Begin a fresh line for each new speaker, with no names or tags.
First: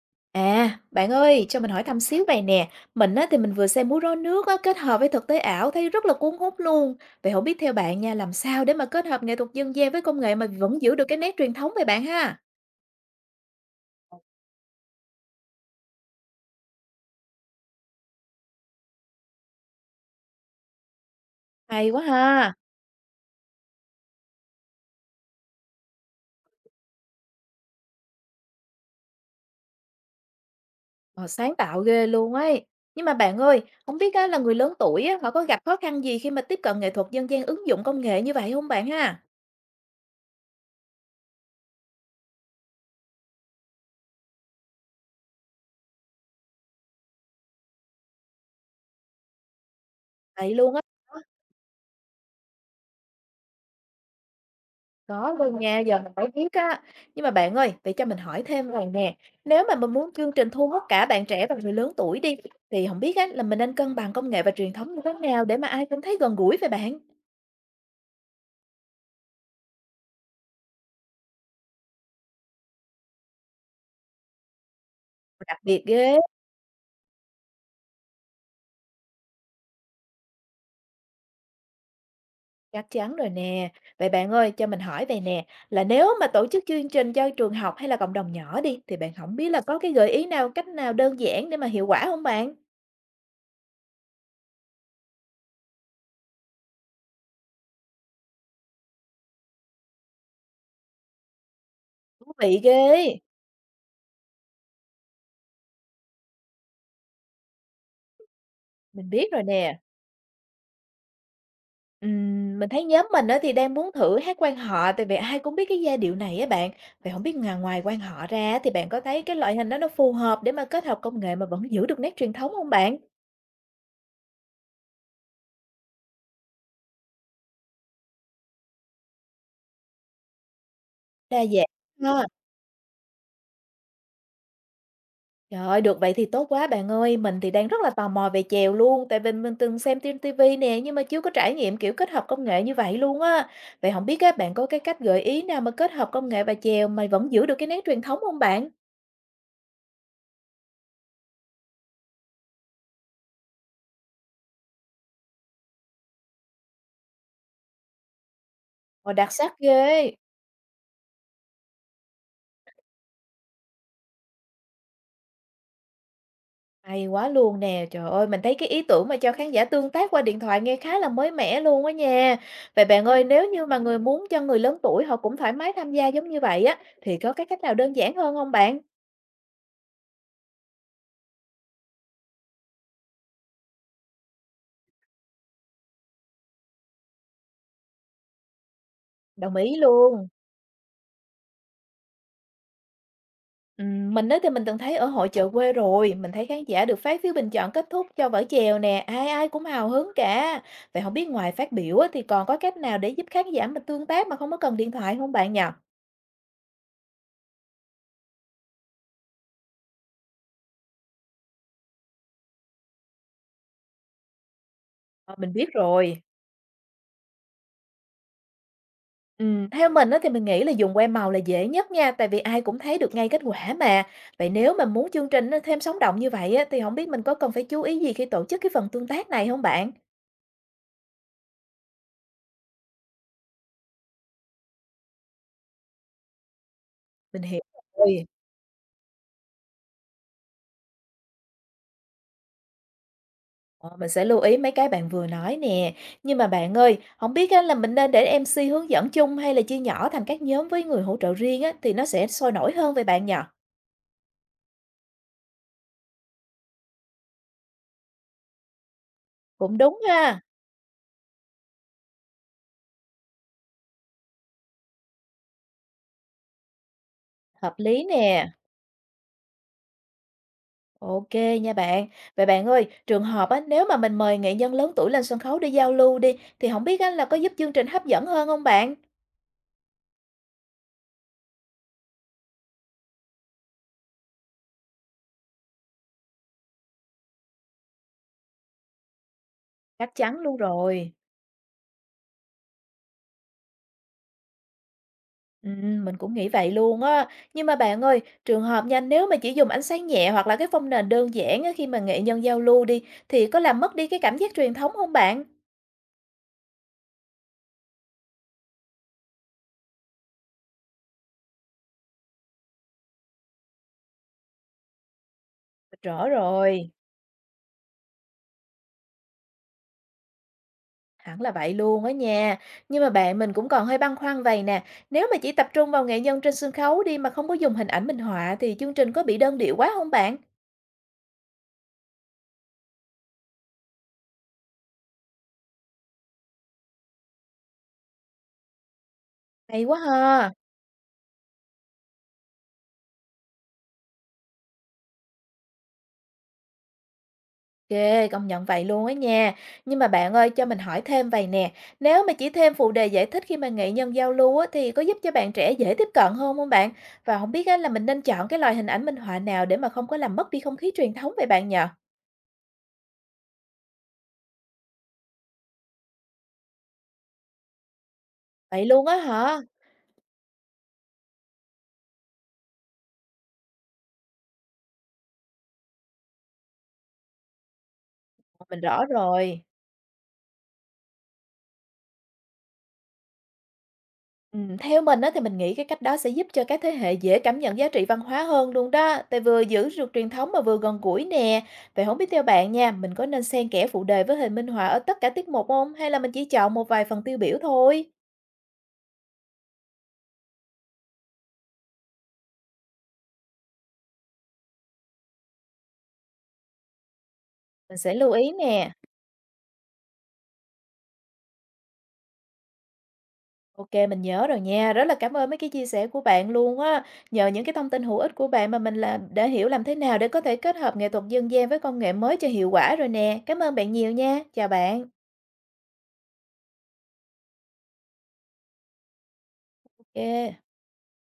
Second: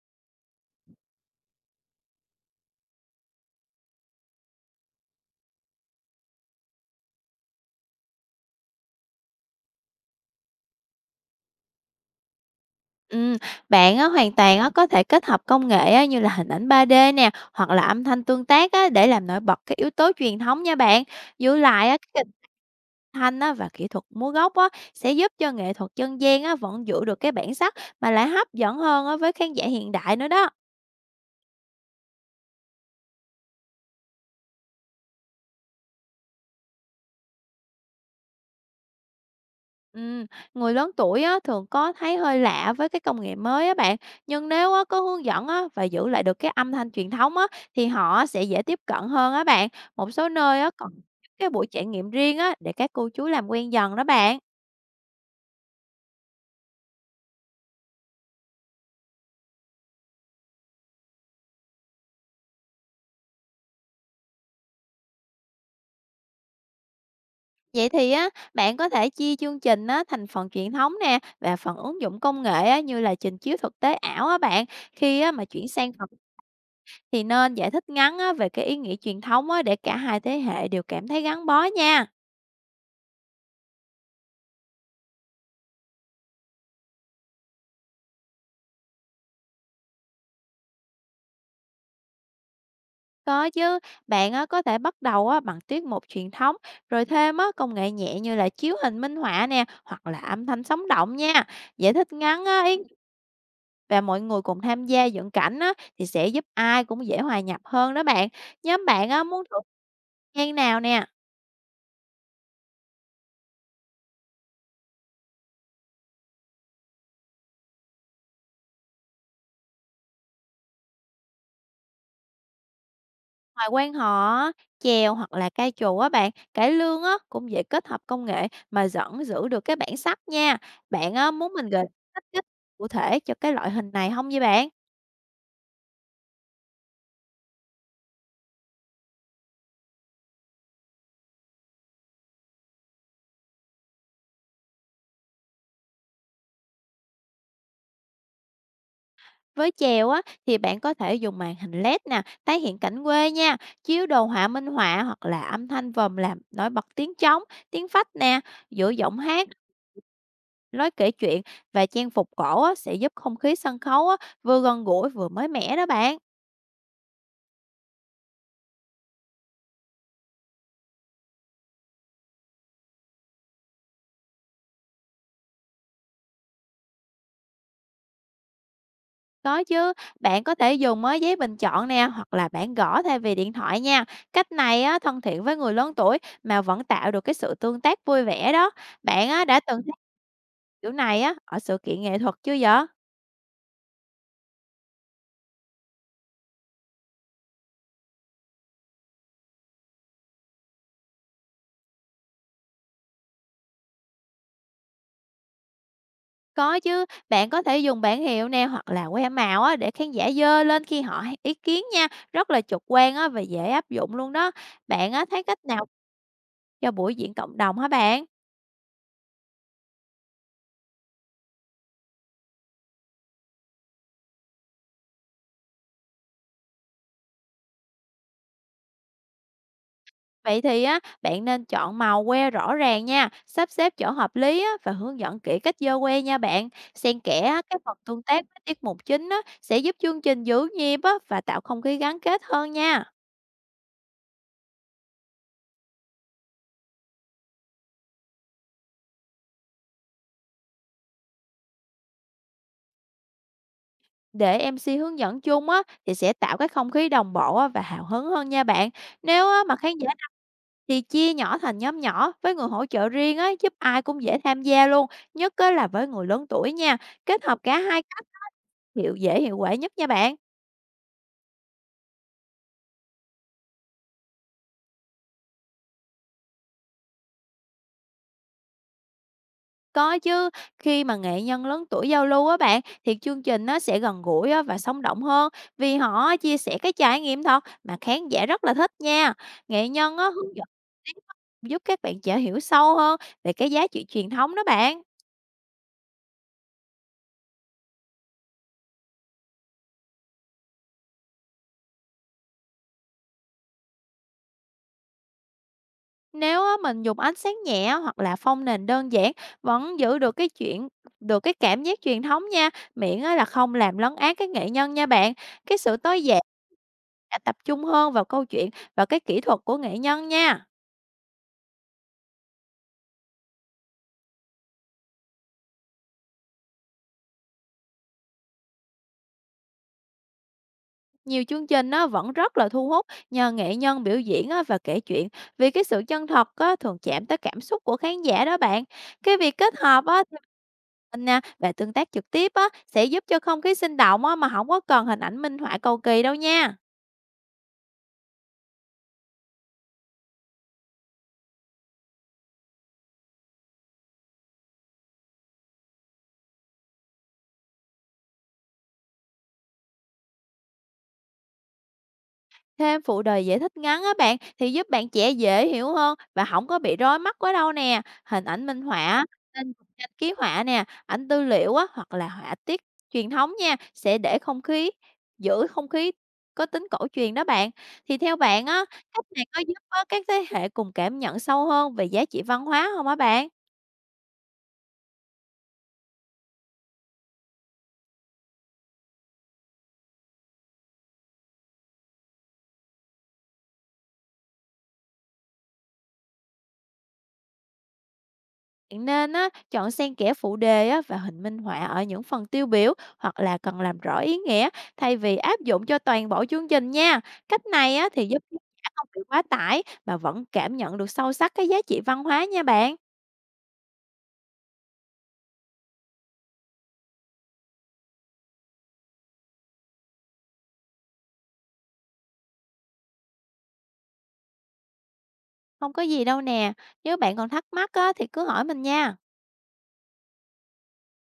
À, bạn ơi, cho mình hỏi thăm xíu này nè. Mình á, thì mình vừa xem múa rối nước á, kết hợp với thực tế ảo thấy rất là cuốn hút luôn. Vậy không biết theo bạn nha, làm sao để mà kết hợp nghệ thuật dân gian với công nghệ mà vẫn giữ được cái nét truyền thống vậy bạn ha?
Ừm, Bạn á, hoàn toàn á, có thể kết hợp công nghệ á, như là hình ảnh 3D nè, hoặc là âm thanh tương tác á, để làm nổi bật cái yếu tố truyền thống nha bạn. Giữ
Hay
lại á,
quá
cái hình
ha.
thanh á, và kỹ thuật múa gốc á, sẽ giúp cho nghệ thuật dân gian á, vẫn giữ được cái bản sắc mà lại hấp dẫn hơn á, với khán giả hiện đại nữa đó.
Ờ, sáng tạo ghê luôn ấy. Nhưng mà bạn ơi, không biết á, là người lớn tuổi á, họ có gặp khó khăn gì khi mà tiếp cận nghệ thuật dân gian ứng dụng công nghệ như vậy không bạn ha?
Ừm, Người lớn tuổi á, thường có thấy hơi lạ với cái công nghệ mới á bạn, nhưng nếu á, có hướng dẫn á, và giữ lại được cái âm thanh truyền thống á, thì họ sẽ dễ tiếp cận hơn á bạn. Một số
Vậy
nơi á,
luôn á.
còn cái buổi trải nghiệm riêng á, để các cô chú làm quen dần đó bạn.
Có luôn nha, giờ mình mới biết á. Nhưng mà bạn ơi, vậy cho mình hỏi thêm vầy nè, nếu mà mình muốn chương trình thu hút cả bạn trẻ và người lớn tuổi đi, thì không biết á là mình nên cân bằng công nghệ và truyền thống như thế nào để mà ai cũng thấy gần gũi với bạn?
Vậy thì á, bạn có thể chia chương trình á, thành phần truyền thống nè và phần ứng dụng công nghệ á, như là trình chiếu thực tế ảo á bạn. Khi á, mà
Đặc
chuyển
biệt
sang phần
ghê,
thì nên giải thích ngắn á, về cái ý nghĩa truyền thống á, để cả hai thế hệ đều cảm thấy gắn bó nha.
chắc chắn rồi nè. Vậy bạn ơi, cho mình hỏi về nè, là nếu mà tổ chức chương trình cho trường học hay là cộng đồng nhỏ đi, thì bạn không biết là có cái gợi ý nào, cách nào đơn giản để mà hiệu quả không bạn?
Có chứ, bạn á, có thể bắt đầu á, bằng tiết mục truyền thống, rồi thêm á, công nghệ nhẹ như là chiếu hình minh họa nè, hoặc là âm thanh sống động nha. Giải thích
Thú
ngắn
vị
á,
ghê!
và mọi người cùng tham gia dựng cảnh á, thì sẽ giúp ai cũng dễ hòa nhập hơn đó bạn. Nhóm
Mình
bạn á,
biết rồi
muốn thử
nè.
gian nào nè,
Mình thấy nhóm mình á thì đang muốn thử hát quan họ tại vì ai cũng biết cái giai điệu này á bạn. Vậy không biết ngoài ngoài quan họ ra á thì bạn có thấy cái loại hình đó nó phù hợp để mà kết hợp công nghệ mà vẫn giữ được nét truyền thống không bạn?
ngoài quan họ, á, chèo hoặc là ca trù á bạn, cải lương á, cũng dễ kết hợp công nghệ mà vẫn giữ được cái bản sắc nha. Bạn á,
Đa
muốn
dạng
mình gợi
ha.
cách cách cụ thể cho cái loại hình này không vậy bạn?
Trời ơi, được vậy thì tốt quá bạn ơi. Mình thì đang rất là tò mò về chèo luôn, tại vì mình từng xem trên ti vi nè, nhưng mà chưa có trải nghiệm kiểu kết hợp công nghệ như vậy luôn á. Vậy không biết các bạn có cái cách gợi ý nào mà kết hợp công nghệ và chèo mà vẫn giữ được cái nét truyền thống không bạn?
Với chèo á, thì bạn có thể dùng màn hình LED nè, tái hiện cảnh quê nha, chiếu đồ họa minh họa hoặc là âm thanh vòm làm nổi bật tiếng trống, tiếng phách nè, giữa
Ồ,
giọng
đặc
hát,
sắc ghê!
lối kể chuyện và trang phục cổ á, sẽ giúp không khí sân khấu á, vừa gần gũi vừa mới mẻ đó bạn.
Hay quá luôn nè. Trời ơi, mình thấy cái ý tưởng mà cho khán giả tương tác qua điện thoại nghe khá là mới mẻ luôn á nha. Vậy bạn ơi, nếu như mà người muốn cho người lớn tuổi họ cũng thoải mái tham gia giống như vậy á, thì có cái cách nào đơn giản hơn không bạn?
Có chứ, bạn có thể dùng á, giấy bình chọn nè hoặc là bảng gõ thay vì điện thoại nha. Cách này á, thân thiện với người lớn tuổi mà vẫn tạo được cái sự tương tác vui vẻ đó. Bạn á,
Đồng
đã
ý
từng thấy
luôn.
kiểu này á, ở sự kiện nghệ thuật chưa vậy?
Mình á thì mình từng thấy ở hội chợ quê rồi, mình thấy khán giả được phát phiếu bình chọn kết thúc cho vở chèo nè, ai ai cũng hào hứng cả. Vậy không biết ngoài phát biểu á, thì còn có cách nào để giúp khán giả mà tương tác mà không có cần điện thoại không bạn nhỉ?
Có chứ, bạn có thể dùng bảng hiệu nè hoặc là que màu á, để khán giả dơ lên khi họ hay ý kiến nha. Rất là trực quan á, và dễ áp dụng luôn đó. Bạn á,
Ờ,
thấy
mình biết
cách nào
rồi.
cho buổi diễn cộng đồng hả bạn?
Theo mình á thì mình nghĩ là dùng que màu là dễ nhất nha, tại vì ai cũng thấy được ngay kết quả mà. Vậy nếu mà muốn chương trình nó thêm sống động như vậy á, thì không biết mình có cần phải chú ý gì khi tổ chức cái phần tương tác này không bạn?
Vậy thì á, bạn nên chọn màu que rõ ràng nha, sắp xếp chỗ hợp lý á, và hướng dẫn kỹ cách giơ que nha bạn. Xen kẽ
Mình hiểu
á, cái phần tương
rồi,
tác với tiết mục chính á, sẽ giúp chương trình giữ nhịp á, và tạo không khí gắn kết hơn nha.
ờ, mình sẽ lưu ý mấy cái bạn vừa nói nè. Nhưng mà bạn ơi, không biết á là mình nên để MC hướng dẫn chung hay là chia nhỏ thành các nhóm với người hỗ trợ riêng á, thì nó sẽ sôi nổi hơn với bạn nhỉ?
Để MC hướng dẫn chung á, thì sẽ tạo cái không khí đồng bộ á, và hào hứng hơn nha bạn. Nếu á, mà
Cũng
khán
đúng
giả đông
ha,
thì chia nhỏ thành nhóm nhỏ với người hỗ trợ riêng á, giúp ai cũng dễ tham gia luôn, nhất á, là với người lớn tuổi nha. Kết hợp
hợp
cả hai
lý
cách á,
nè.
dễ hiệu quả nhất nha bạn.
OK nha bạn. Vậy bạn ơi, trường hợp á, nếu mà mình mời nghệ nhân lớn tuổi lên sân khấu để giao lưu đi, thì không biết á, là có giúp chương trình hấp dẫn hơn không bạn?
Có chứ, khi mà nghệ nhân lớn tuổi giao lưu á bạn, thì chương trình nó sẽ gần gũi á và sống động hơn vì họ chia sẻ cái trải nghiệm thật mà khán giả rất là thích nha. Nghệ
Chắc
nhân á
chắn
hướng
luôn
dẫn
rồi.
giúp các bạn trẻ hiểu sâu hơn về cái giá trị truyền thống đó bạn.
Mình cũng nghĩ vậy luôn á. Nhưng mà bạn ơi, trường hợp nha, nếu mà chỉ dùng ánh sáng nhẹ hoặc là cái phông nền đơn giản á, khi mà nghệ nhân giao lưu đi, thì có làm mất đi cái cảm giác truyền thống không bạn?
Nếu á mình dùng ánh sáng nhẹ hoặc là phông nền đơn giản vẫn giữ được cái cảm giác truyền thống nha, miễn á là không làm lấn át cái nghệ nhân nha bạn. Cái sự tối
Rõ
giản
rồi.
đã tập trung hơn vào câu chuyện và cái kỹ thuật của nghệ nhân nha.
Hẳn là vậy luôn á nha. Nhưng mà bạn mình cũng còn hơi băn khoăn vầy nè, nếu mà chỉ tập trung vào nghệ nhân trên sân khấu đi mà không có dùng hình ảnh minh họa thì chương trình có bị đơn điệu quá không bạn?
Nhiều chương trình á, vẫn rất là thu hút nhờ nghệ nhân biểu diễn á, và kể chuyện vì cái sự chân thật á, thường chạm tới cảm xúc của khán giả đó bạn. Cái việc kết
Hay quá
hợp á, thì
ha.
hình nè và tương tác trực tiếp á, sẽ giúp cho không khí sinh động á, mà không có cần hình ảnh minh họa cầu kỳ đâu nha.
Ghê, công nhận vậy luôn á nha. Nhưng mà bạn ơi, cho mình hỏi thêm vầy nè, nếu mà chỉ thêm phụ đề giải thích khi mà nghệ nhân giao lưu á, thì có giúp cho bạn trẻ dễ tiếp cận hơn không bạn? Và không biết á là mình nên chọn cái loại hình ảnh minh họa nào để mà không có làm mất đi không khí truyền thống vậy bạn nhỉ?
Thêm phụ đề giải thích ngắn á bạn thì giúp bạn trẻ dễ hiểu hơn và không có bị rối mắt quá đâu nè. Hình ảnh minh
Vậy luôn á
họa
hả?
nên dùng tranh ký họa nè, ảnh tư liệu á hoặc là họa tiết truyền thống nha, sẽ để không khí giữ không khí có tính cổ truyền đó bạn. Thì theo bạn
Mình
á,
rõ
cách này có
rồi.
giúp á các thế hệ cùng cảm nhận sâu hơn về giá trị văn hóa không á bạn?
Theo mình á, thì mình nghĩ cái cách đó sẽ giúp cho các thế hệ dễ cảm nhận giá trị văn hóa hơn luôn đó, tại vừa giữ được truyền thống mà vừa gần gũi nè. Vậy không biết theo bạn nha, mình có nên xen kẽ phụ đề với hình minh họa ở tất cả tiết mục không? Hay là mình chỉ chọn một vài phần tiêu biểu thôi?
Bạn nên á, chọn xen kẽ phụ đề á, và hình minh họa ở những phần tiêu biểu hoặc là cần làm rõ ý nghĩa thay vì áp dụng cho toàn bộ chương trình nha. Cách này
Mình
á,
sẽ
thì
lưu
giúp
ý
khán giả
nè.
không bị quá tải mà vẫn cảm nhận được sâu sắc cái giá trị văn hóa nha bạn.
Ok, mình nhớ rồi nha. Rất là cảm ơn mấy cái chia sẻ của bạn luôn á. Nhờ những cái thông tin hữu ích của bạn mà mình là đã hiểu làm thế nào để có thể kết hợp nghệ thuật dân gian với công nghệ mới cho hiệu quả rồi nè. Cảm ơn bạn nhiều nha. Chào bạn.
Không có gì đâu nè. Nếu bạn còn thắc mắc á, thì cứ hỏi mình nha.
Ok.